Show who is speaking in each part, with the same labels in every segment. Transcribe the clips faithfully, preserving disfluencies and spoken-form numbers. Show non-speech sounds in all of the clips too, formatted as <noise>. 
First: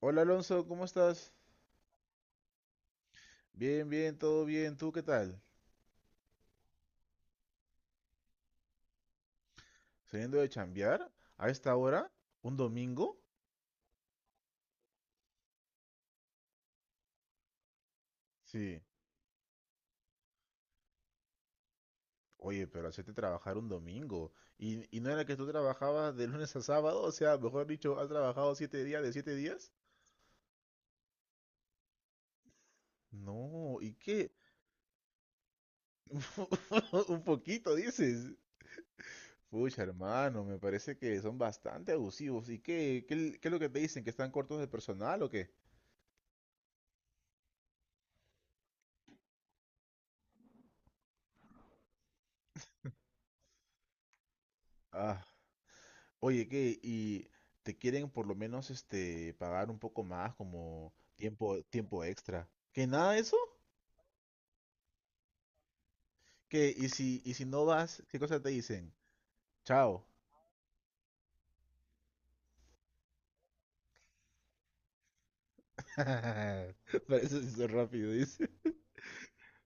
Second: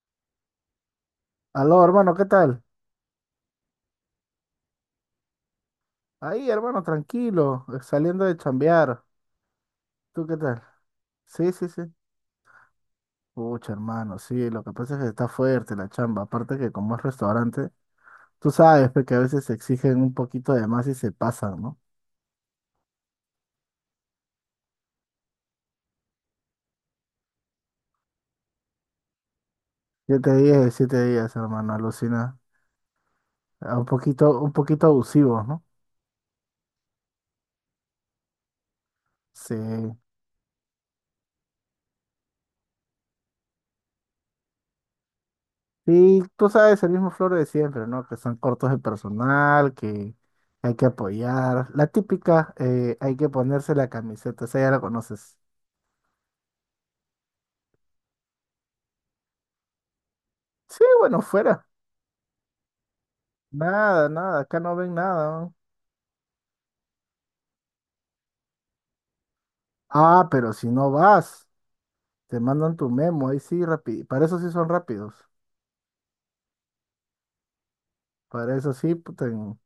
Speaker 1: Hola Alonso, ¿cómo estás?
Speaker 2: Aló, hermano, ¿qué tal?
Speaker 1: Bien, bien, todo bien. ¿Tú qué tal?
Speaker 2: Ahí, hermano, tranquilo, eh, saliendo de chambear. ¿Tú qué
Speaker 1: ¿Saliendo de
Speaker 2: tal?
Speaker 1: chambear? ¿A
Speaker 2: Sí, sí,
Speaker 1: esta
Speaker 2: sí.
Speaker 1: hora? ¿Un domingo?
Speaker 2: Pucha, hermano, sí, lo que pasa es que está fuerte la chamba. Aparte que como es restaurante, tú
Speaker 1: Sí.
Speaker 2: sabes pe, que a veces se exigen un poquito de más y se pasan, ¿no?
Speaker 1: Oye, pero hacerte trabajar un domingo. ¿Y, y no era que tú trabajabas de lunes a sábado? O sea, mejor dicho, ¿has trabajado siete días de siete días?
Speaker 2: Siete días de siete días, hermano, alucina. Ah,
Speaker 1: No,
Speaker 2: un
Speaker 1: ¿y qué?
Speaker 2: poquito, un poquito abusivos, ¿no?
Speaker 1: <laughs> Un poquito, dices.
Speaker 2: Sí.
Speaker 1: Pucha, hermano, me parece que son bastante abusivos. ¿Y qué, qué, qué es lo que te dicen? ¿Que están cortos de personal o qué?
Speaker 2: Sí, tú sabes, el mismo floro de siempre, ¿no? Que son cortos de personal, que hay que apoyar. La típica, eh, hay que ponerse la camiseta, esa ya la
Speaker 1: Ah.
Speaker 2: conoces.
Speaker 1: Oye, ¿qué? ¿Y te quieren por lo menos este pagar un poco más
Speaker 2: Sí,
Speaker 1: como
Speaker 2: bueno,
Speaker 1: tiempo
Speaker 2: fuera.
Speaker 1: tiempo extra? ¿Que nada de eso?
Speaker 2: Nada, nada, acá no ven nada, ¿no?
Speaker 1: ¿Qué? ¿Y si y si no vas, qué cosa te dicen? Chao.
Speaker 2: Ah, pero si no vas, te mandan tu memo, ahí sí, rápido. Para eso sí son rápidos.
Speaker 1: <laughs> Para eso se hizo rápido, dice.
Speaker 2: Para eso sí, puta, en-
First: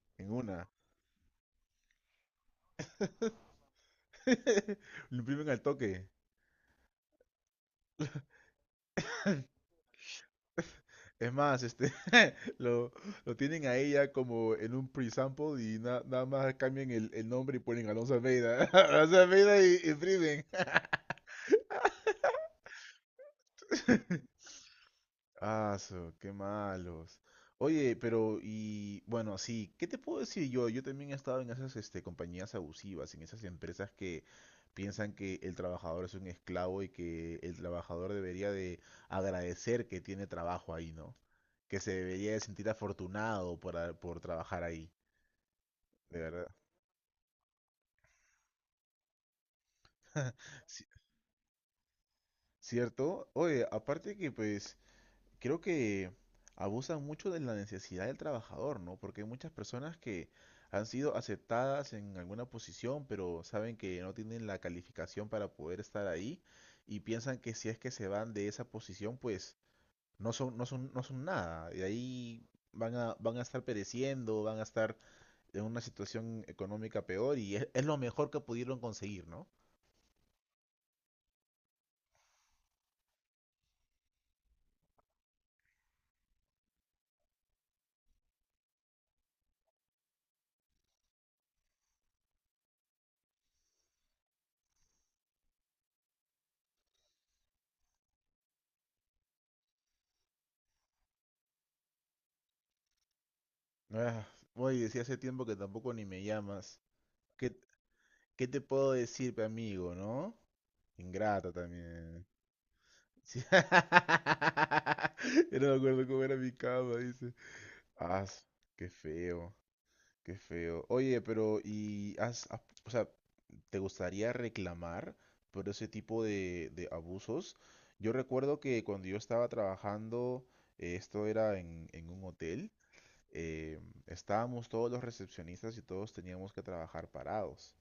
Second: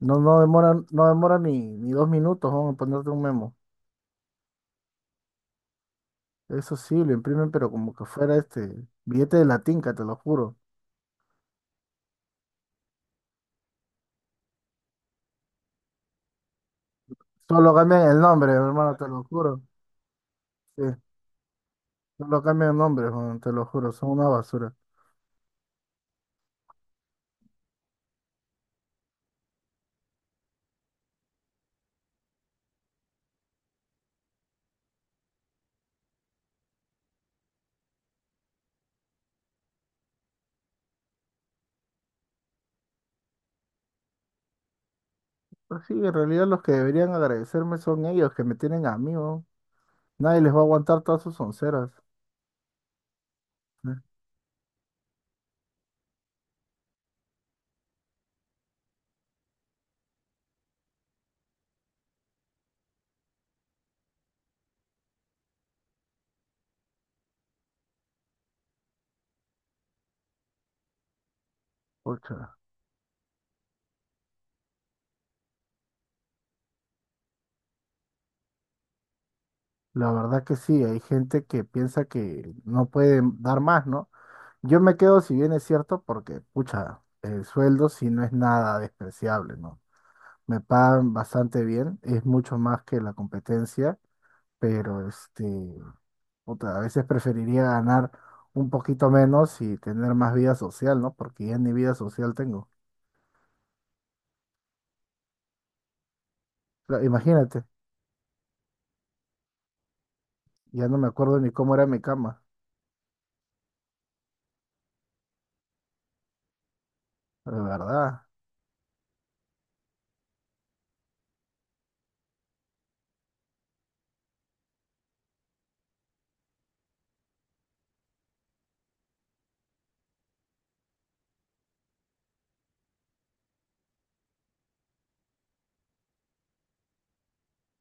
Speaker 2: no,
Speaker 1: En
Speaker 2: no
Speaker 1: una.
Speaker 2: demoran, no demoran ni, ni dos minutos, vamos a ponerte un memo.
Speaker 1: <laughs> Lo imprimen al toque.
Speaker 2: Eso sí, lo imprimen, pero como que fuera este billete de la
Speaker 1: <laughs>
Speaker 2: tinca, te lo juro.
Speaker 1: Es más, este <laughs> lo, lo tienen a ella como en un pre-sample y na- nada más cambian el, el nombre y
Speaker 2: Solo
Speaker 1: ponen
Speaker 2: cambian
Speaker 1: Alonso
Speaker 2: el nombre,
Speaker 1: Almeida. <laughs>
Speaker 2: hermano, te
Speaker 1: Alonso
Speaker 2: lo
Speaker 1: Almeida
Speaker 2: juro.
Speaker 1: y y imprimen.
Speaker 2: Sí, solo cambian el nombre, Juan, te lo juro, son una
Speaker 1: <laughs>
Speaker 2: basura.
Speaker 1: Aso, qué malos. Oye, pero y bueno, sí, ¿qué te puedo decir yo? Yo también he estado en esas este, compañías abusivas, en esas empresas que piensan que el trabajador es un esclavo y que el trabajador debería de agradecer que tiene trabajo ahí, ¿no? Que se debería de sentir afortunado por, a- por trabajar ahí,
Speaker 2: Pero sí, en
Speaker 1: de
Speaker 2: realidad
Speaker 1: verdad.
Speaker 2: los que deberían agradecerme son ellos que me tienen a mí, weón. Nadie
Speaker 1: <laughs>
Speaker 2: les va a
Speaker 1: Sí.
Speaker 2: aguantar todas sus onceras.
Speaker 1: ¿Cierto? Oye,
Speaker 2: Eh,
Speaker 1: aparte que pues creo que abusan mucho de la necesidad del trabajador, ¿no? Porque hay muchas personas que han sido aceptadas en alguna posición, pero saben que no tienen la calificación para poder estar ahí y piensan que si es que se van de esa posición, pues no son, no son, no son nada. Y ahí
Speaker 2: pucha,
Speaker 1: van a, van a estar pereciendo, van a estar en una situación económica peor y es, es lo mejor que pudieron conseguir, ¿no?
Speaker 2: la verdad que sí, hay gente que piensa que no puede dar más, ¿no? Yo me quedo, si bien es cierto, porque, pucha, el sueldo sí no es nada despreciable, ¿no? Me pagan bastante bien, es mucho más que la competencia, pero este. Puta, a veces preferiría ganar un poquito menos y tener más vida social, ¿no? Porque ya ni vida social tengo.
Speaker 1: Ah, oye, decía hace tiempo que tampoco ni me llamas.
Speaker 2: Pero
Speaker 1: ¿Qué,
Speaker 2: imagínate,
Speaker 1: ¿Qué te puedo decir, pe amigo, no?
Speaker 2: ya no me acuerdo ni
Speaker 1: Ingrata
Speaker 2: cómo era mi
Speaker 1: también.
Speaker 2: cama.
Speaker 1: Sí. <laughs> Yo no me acuerdo cómo era mi cama, dice.
Speaker 2: De
Speaker 1: Ah,
Speaker 2: verdad.
Speaker 1: qué feo, qué feo. Oye, pero ¿y has, has- o sea, te gustaría reclamar por ese tipo de, de abusos? Yo recuerdo que cuando yo estaba trabajando, eh, esto era en, en, un hotel, eh, estábamos todos los recepcionistas y todos teníamos que trabajar parados.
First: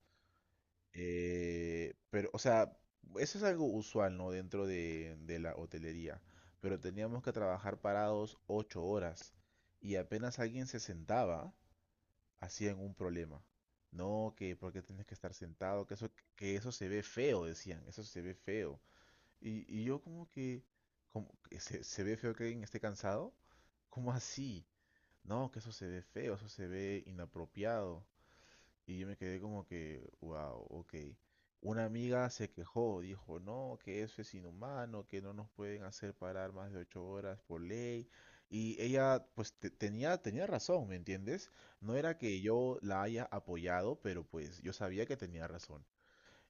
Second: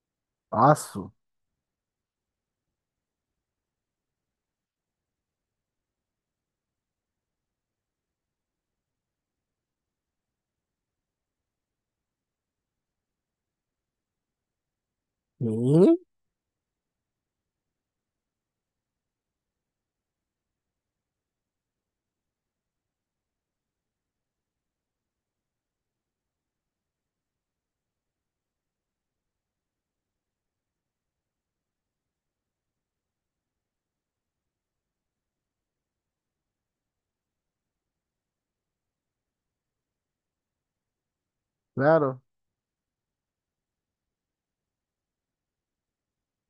Speaker 2: Asu.
Speaker 1: Eh, pero, o sea, eso es algo usual, ¿no? Dentro de, de la hotelería. Pero teníamos que trabajar parados ocho horas. Y apenas alguien se sentaba, hacían un problema. No, que por qué tienes que estar sentado, que
Speaker 2: ¿Qué?
Speaker 1: eso, que eso se ve feo, decían, eso se ve feo. Y, y yo como que, como que se, se ve feo que alguien esté cansado. ¿Cómo así? No, que eso se ve feo, eso se ve inapropiado. Y yo me quedé como que, wow, ok. Una amiga se quejó, dijo, no, que eso es inhumano, que no nos pueden hacer parar más de ocho horas por ley. Y ella, pues, te- tenía, tenía razón, ¿me entiendes? No era
Speaker 2: Claro.
Speaker 1: que yo la haya apoyado, pero pues yo sabía que tenía razón.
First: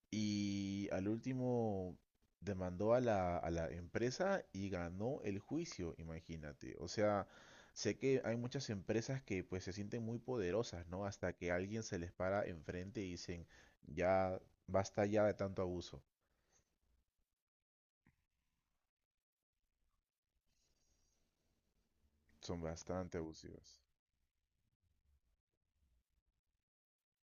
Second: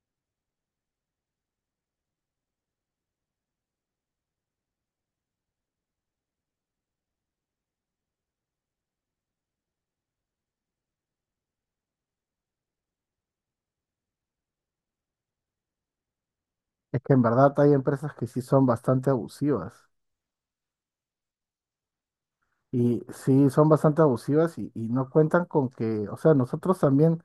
Speaker 1: Y al último demandó a la, a la empresa y ganó el juicio, imagínate. O sea, sé que hay muchas empresas que pues se sienten muy poderosas, ¿no? Hasta que alguien se les para enfrente y dicen, ya, basta ya de tanto abuso.
Speaker 2: Es que en verdad hay empresas que sí son bastante abusivas.
Speaker 1: Son
Speaker 2: Y
Speaker 1: bastante
Speaker 2: sí son
Speaker 1: abusivas.
Speaker 2: bastante abusivas y, y no cuentan con que, o sea, nosotros también.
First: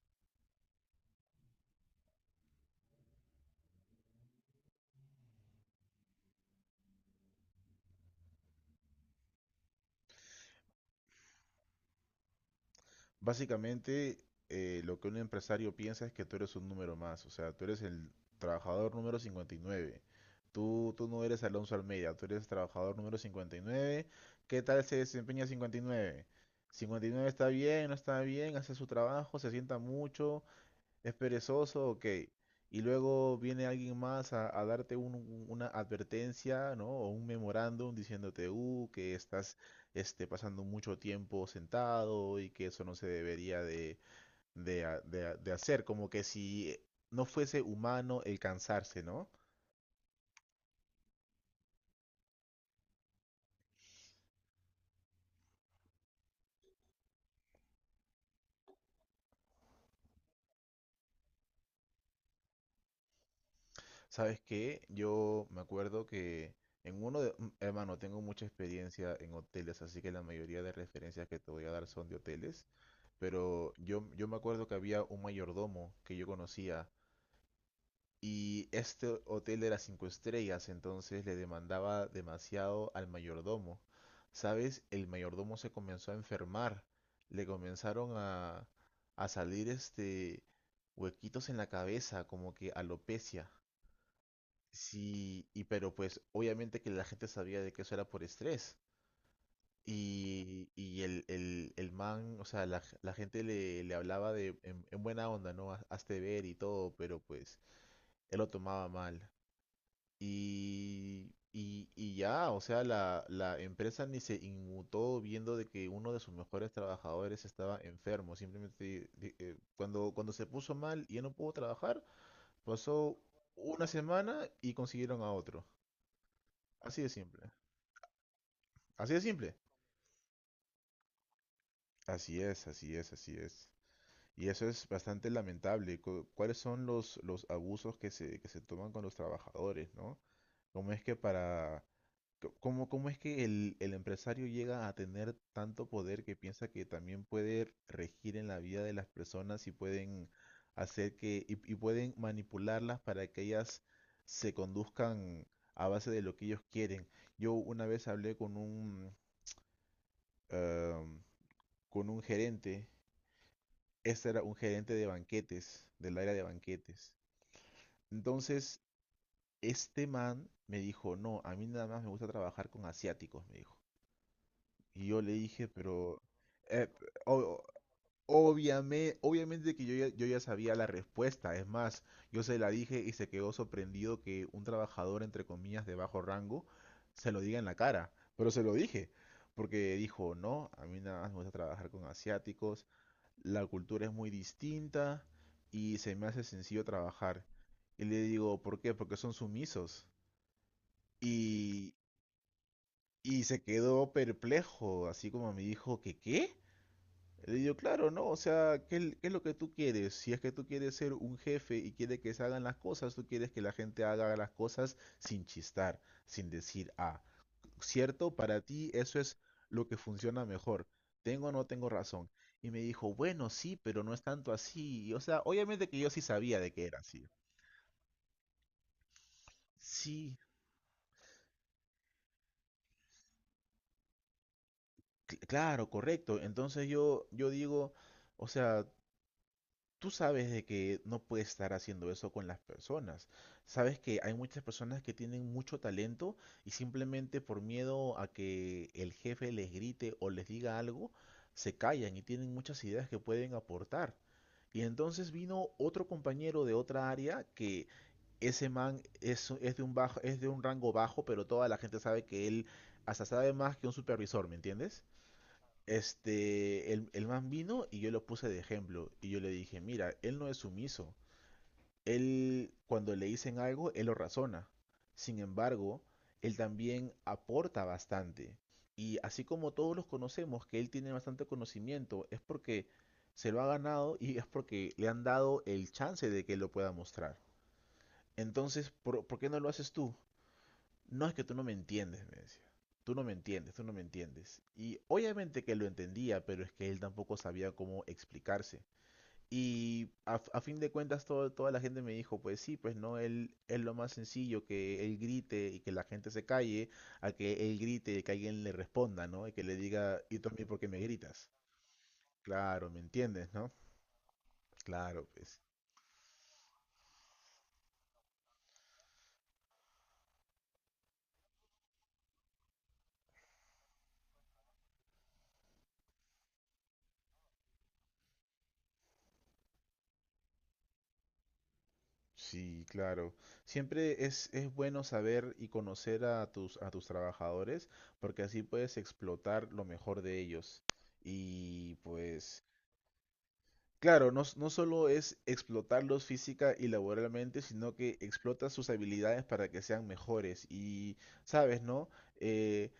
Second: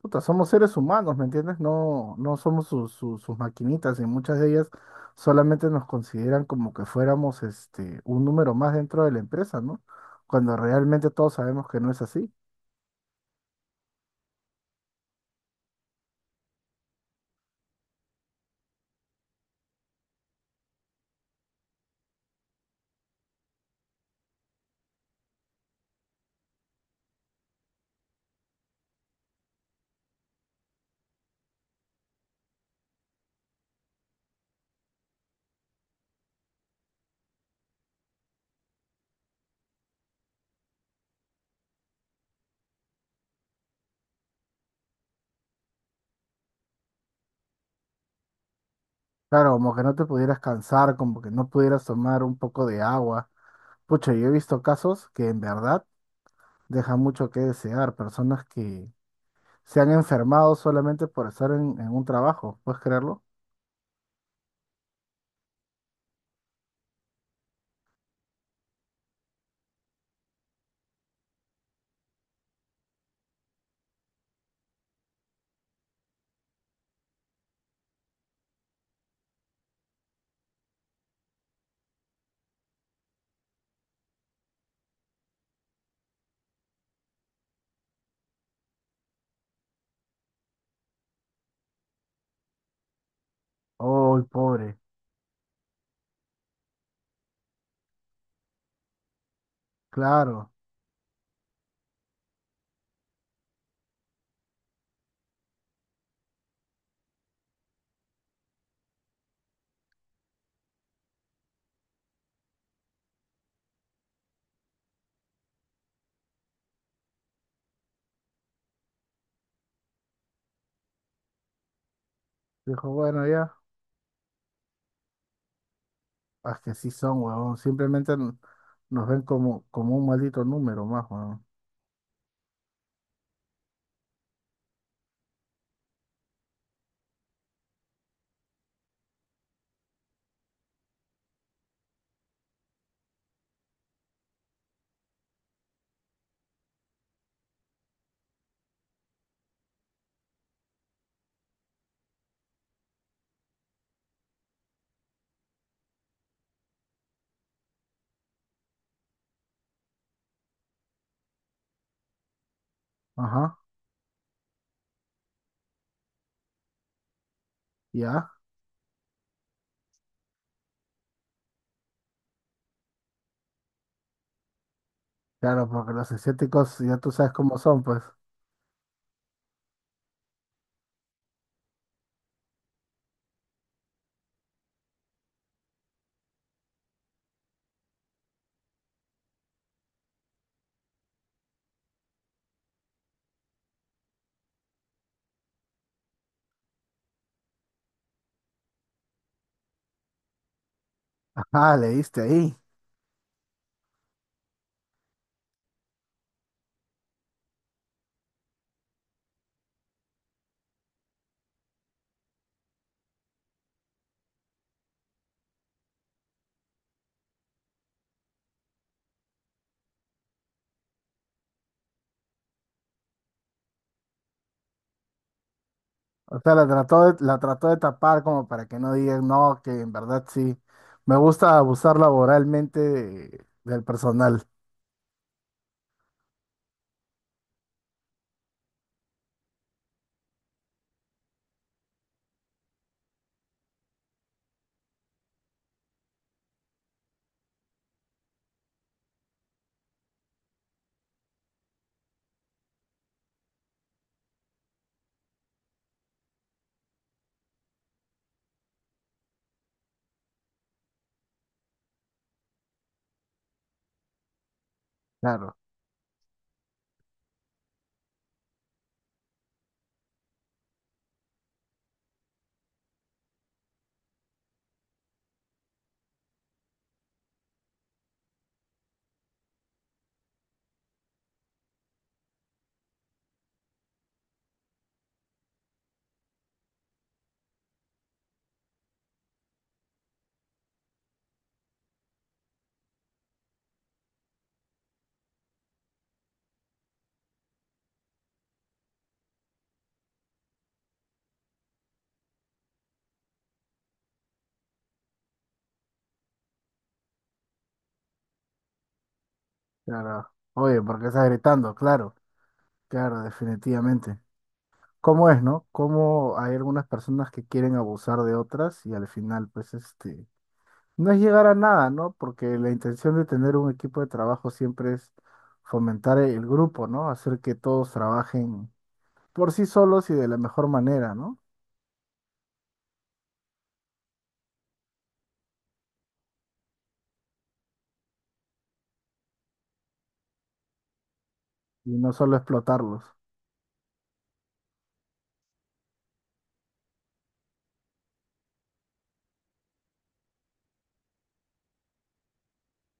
Speaker 2: Puta, somos seres humanos, ¿me entiendes? No, no somos sus, sus, sus maquinitas y muchas de ellas solamente nos consideran como que fuéramos este, un número más dentro de la empresa, ¿no? Cuando realmente todos sabemos que no es así.
Speaker 1: Básicamente, eh, lo que un empresario piensa es que tú eres un número más, o sea, tú eres el trabajador número cincuenta y nueve. Tú, tú no eres Alonso Almeida, tú eres trabajador número cincuenta y nueve. ¿Qué tal se desempeña cincuenta y nueve? cincuenta y nueve está bien, no está bien, hace su trabajo, se sienta mucho, es perezoso, ok. Y luego viene alguien más a, a darte un- un- una advertencia, ¿no? O un memorándum diciéndote, uh, que estás este, pasando mucho tiempo sentado y que eso no se debería de, de ha- de ha- de hacer. Como que si no fuese humano el cansarse, ¿no?
Speaker 2: Claro, como que no te pudieras cansar, como que no pudieras tomar un poco de agua. Pucha, yo he visto casos que en verdad dejan mucho que desear, personas que se han enfermado solamente por estar en, en un trabajo, ¿puedes creerlo?
Speaker 1: ¿Sabes qué? Yo me acuerdo que en uno de... mm, Hermano, tengo mucha experiencia en hoteles, así que la mayoría de referencias que te voy a dar son de hoteles. Pero yo, yo me acuerdo que había un mayordomo que yo conocía y este hotel era cinco estrellas, entonces le demandaba demasiado al mayordomo. ¿Sabes? El mayordomo se comenzó a enfermar, le comenzaron a, a salir este huequitos en la cabeza, como que alopecia.
Speaker 2: ¡Oh, pobre!
Speaker 1: Sí, y pero pues obviamente que la gente sabía de que eso era por estrés.
Speaker 2: Claro.
Speaker 1: Y, y el, el, el man, o sea, la, la gente le, le hablaba de, en, en buena onda, ¿no? "Haz- Hazte ver y todo, pero pues él lo tomaba mal. Y, y, y ya, o sea, la, la empresa ni se inmutó viendo de que uno de sus mejores trabajadores estaba enfermo. Simplemente di- eh, cuando, cuando, se puso mal y ya no pudo trabajar,
Speaker 2: Dijo,
Speaker 1: pasó
Speaker 2: bueno, ya.
Speaker 1: una semana y consiguieron a otro.
Speaker 2: Ah, que sí
Speaker 1: Así de
Speaker 2: son,
Speaker 1: simple.
Speaker 2: weón. Simplemente n- nos
Speaker 1: Así de
Speaker 2: ven
Speaker 1: simple.
Speaker 2: como, como un maldito número más, weón.
Speaker 1: Así es, así es, así es. Y eso es bastante lamentable. Cu- ¿Cuáles son los, los, abusos que se, que se toman con los trabajadores, no? ¿Cómo es que para... co- ¿Cómo, cómo es que el, el empresario llega a tener tanto poder que piensa que también puede regir en la vida de las personas y pueden hacer que... y, y pueden manipularlas para que ellas se conduzcan a base de lo que ellos quieren? Yo una vez hablé con un, eh, con un gerente,
Speaker 2: Ajá,
Speaker 1: este era un gerente de banquetes, del área de banquetes.
Speaker 2: ya.
Speaker 1: Entonces, este man me dijo, no, a mí nada más me gusta trabajar con asiáticos, me dijo. Y yo le
Speaker 2: Claro,
Speaker 1: dije,
Speaker 2: porque los
Speaker 1: pero...
Speaker 2: asiáticos
Speaker 1: eh,
Speaker 2: ya
Speaker 1: p-
Speaker 2: tú sabes cómo
Speaker 1: o-
Speaker 2: son, pues.
Speaker 1: Obviamente, obviamente que yo ya, yo ya sabía la respuesta. Es más, yo se la dije y se quedó sorprendido que un trabajador, entre comillas, de bajo rango, se lo diga en la cara. Pero se lo dije, porque dijo, no, a mí nada más me gusta trabajar con asiáticos, la cultura es muy distinta y se me hace sencillo trabajar. Y le digo, ¿por qué? Porque son sumisos.
Speaker 2: Ajá,
Speaker 1: Y,
Speaker 2: leíste ahí.
Speaker 1: y se quedó perplejo, así como me dijo, ¿que qué? Le digo, claro, ¿no? O sea, ¿qué, es- qué es lo que tú quieres? Si es que tú quieres ser un jefe y quieres que se hagan las cosas, tú quieres que la gente haga las cosas sin chistar, sin decir, ah, ¿cierto? Para ti eso es lo que funciona mejor. ¿Tengo o no tengo razón? Y me dijo, bueno, sí, pero no es tanto así. Y, O sea, obviamente que yo sí
Speaker 2: O sea,
Speaker 1: sabía
Speaker 2: la
Speaker 1: de que era
Speaker 2: trató de,
Speaker 1: así.
Speaker 2: la trató de tapar como para que no digan, no, que en verdad
Speaker 1: Sí,
Speaker 2: sí. Me gusta abusar laboralmente de- del personal.
Speaker 1: cl- claro, correcto. Entonces yo, yo digo, o sea, tú sabes de que no puedes estar haciendo eso con las personas. Sabes que hay muchas personas que tienen mucho talento y simplemente por miedo a que el jefe les grite o les diga algo, se callan y tienen muchas ideas que pueden aportar. Y entonces vino otro compañero de otra área que ese man es, es de un bajo, es de un rango bajo, pero toda la gente sabe que él hasta sabe más que un supervisor, ¿me entiendes?
Speaker 2: Claro,
Speaker 1: Este, el, el man vino y yo lo puse de ejemplo. Y yo le dije, mira, él no es sumiso. Él, cuando le dicen algo, él lo razona. Sin embargo, él también aporta bastante. Y así como todos los conocemos, que él tiene bastante conocimiento, es porque se lo ha ganado y es porque le han dado el chance de que lo pueda mostrar. Entonces, ¿por, por qué no lo haces tú? No es que tú no me entiendes, me decía. Tú no me entiendes, tú no me entiendes. Y obviamente que lo entendía, pero es que él tampoco sabía cómo explicarse. Y a, a fin de cuentas todo- toda la gente me dijo, pues sí, pues no, él es lo más sencillo que él grite y que la gente se calle, a que él grite y que alguien le responda, ¿no? Y que le diga,
Speaker 2: claro.
Speaker 1: ¿y tú a mí por
Speaker 2: Oye,
Speaker 1: qué me
Speaker 2: ¿por qué estás
Speaker 1: gritas?
Speaker 2: gritando? Claro,
Speaker 1: Claro, ¿me
Speaker 2: claro,
Speaker 1: entiendes, no?
Speaker 2: definitivamente.
Speaker 1: Claro,
Speaker 2: ¿Cómo es,
Speaker 1: pues.
Speaker 2: no? ¿Cómo hay algunas personas que quieren abusar de otras y al final, pues, este... no es llegar a nada, ¿no? Porque la intención de tener un equipo de trabajo siempre es fomentar el grupo, ¿no? Hacer que todos trabajen por sí solos y de la mejor manera, ¿no?
Speaker 1: Sí, claro. Siempre es, es bueno saber y conocer a tus, a tus, trabajadores porque así puedes explotar lo mejor de ellos. Y
Speaker 2: Y no solo
Speaker 1: pues
Speaker 2: explotarlos.
Speaker 1: claro, no, s- no solo es explotarlos física y laboralmente, sino que explota sus habilidades para que sean mejores. Y, sabes, ¿no? Eh,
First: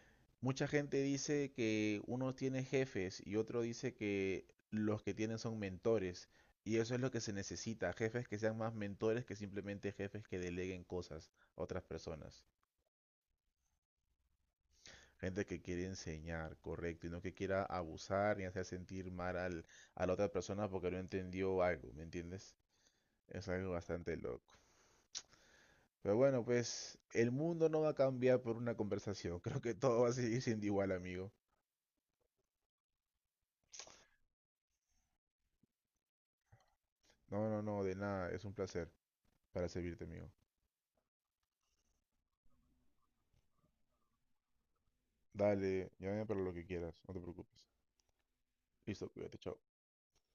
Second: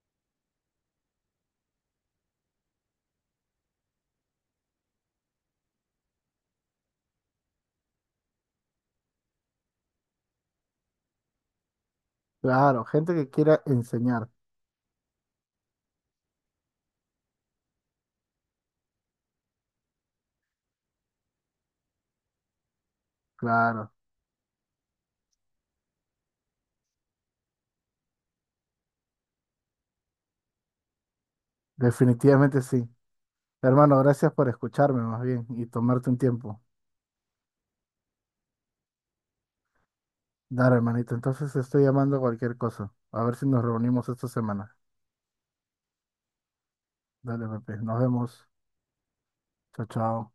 Speaker 1: Mucha gente dice que uno tiene jefes y otro dice que los que tienen son mentores. Y eso es lo que se necesita, jefes que sean más mentores que simplemente jefes que deleguen cosas a otras personas.
Speaker 2: Claro, gente que quiera enseñar.
Speaker 1: Gente que quiere enseñar, correcto, y no que quiera abusar ni hacer sentir mal al- a la otra persona porque no entendió algo, ¿me entiendes? Es algo
Speaker 2: Claro,
Speaker 1: bastante loco. Pero bueno, pues el mundo no va a cambiar por una conversación. <laughs> Creo que todo va a seguir siendo igual, amigo.
Speaker 2: definitivamente sí. Hermano, gracias por escucharme más bien y tomarte un tiempo.
Speaker 1: No, no, no, de nada. Es un placer para servirte, amigo.
Speaker 2: Dale, hermanito. Entonces estoy llamando a cualquier cosa. A ver si nos reunimos esta semana.
Speaker 1: Dale, llámame para lo que quieras. No te
Speaker 2: Dale,
Speaker 1: preocupes.
Speaker 2: Pepe. Nos vemos.
Speaker 1: Listo, cuídate, chao.
Speaker 2: Chao, chao.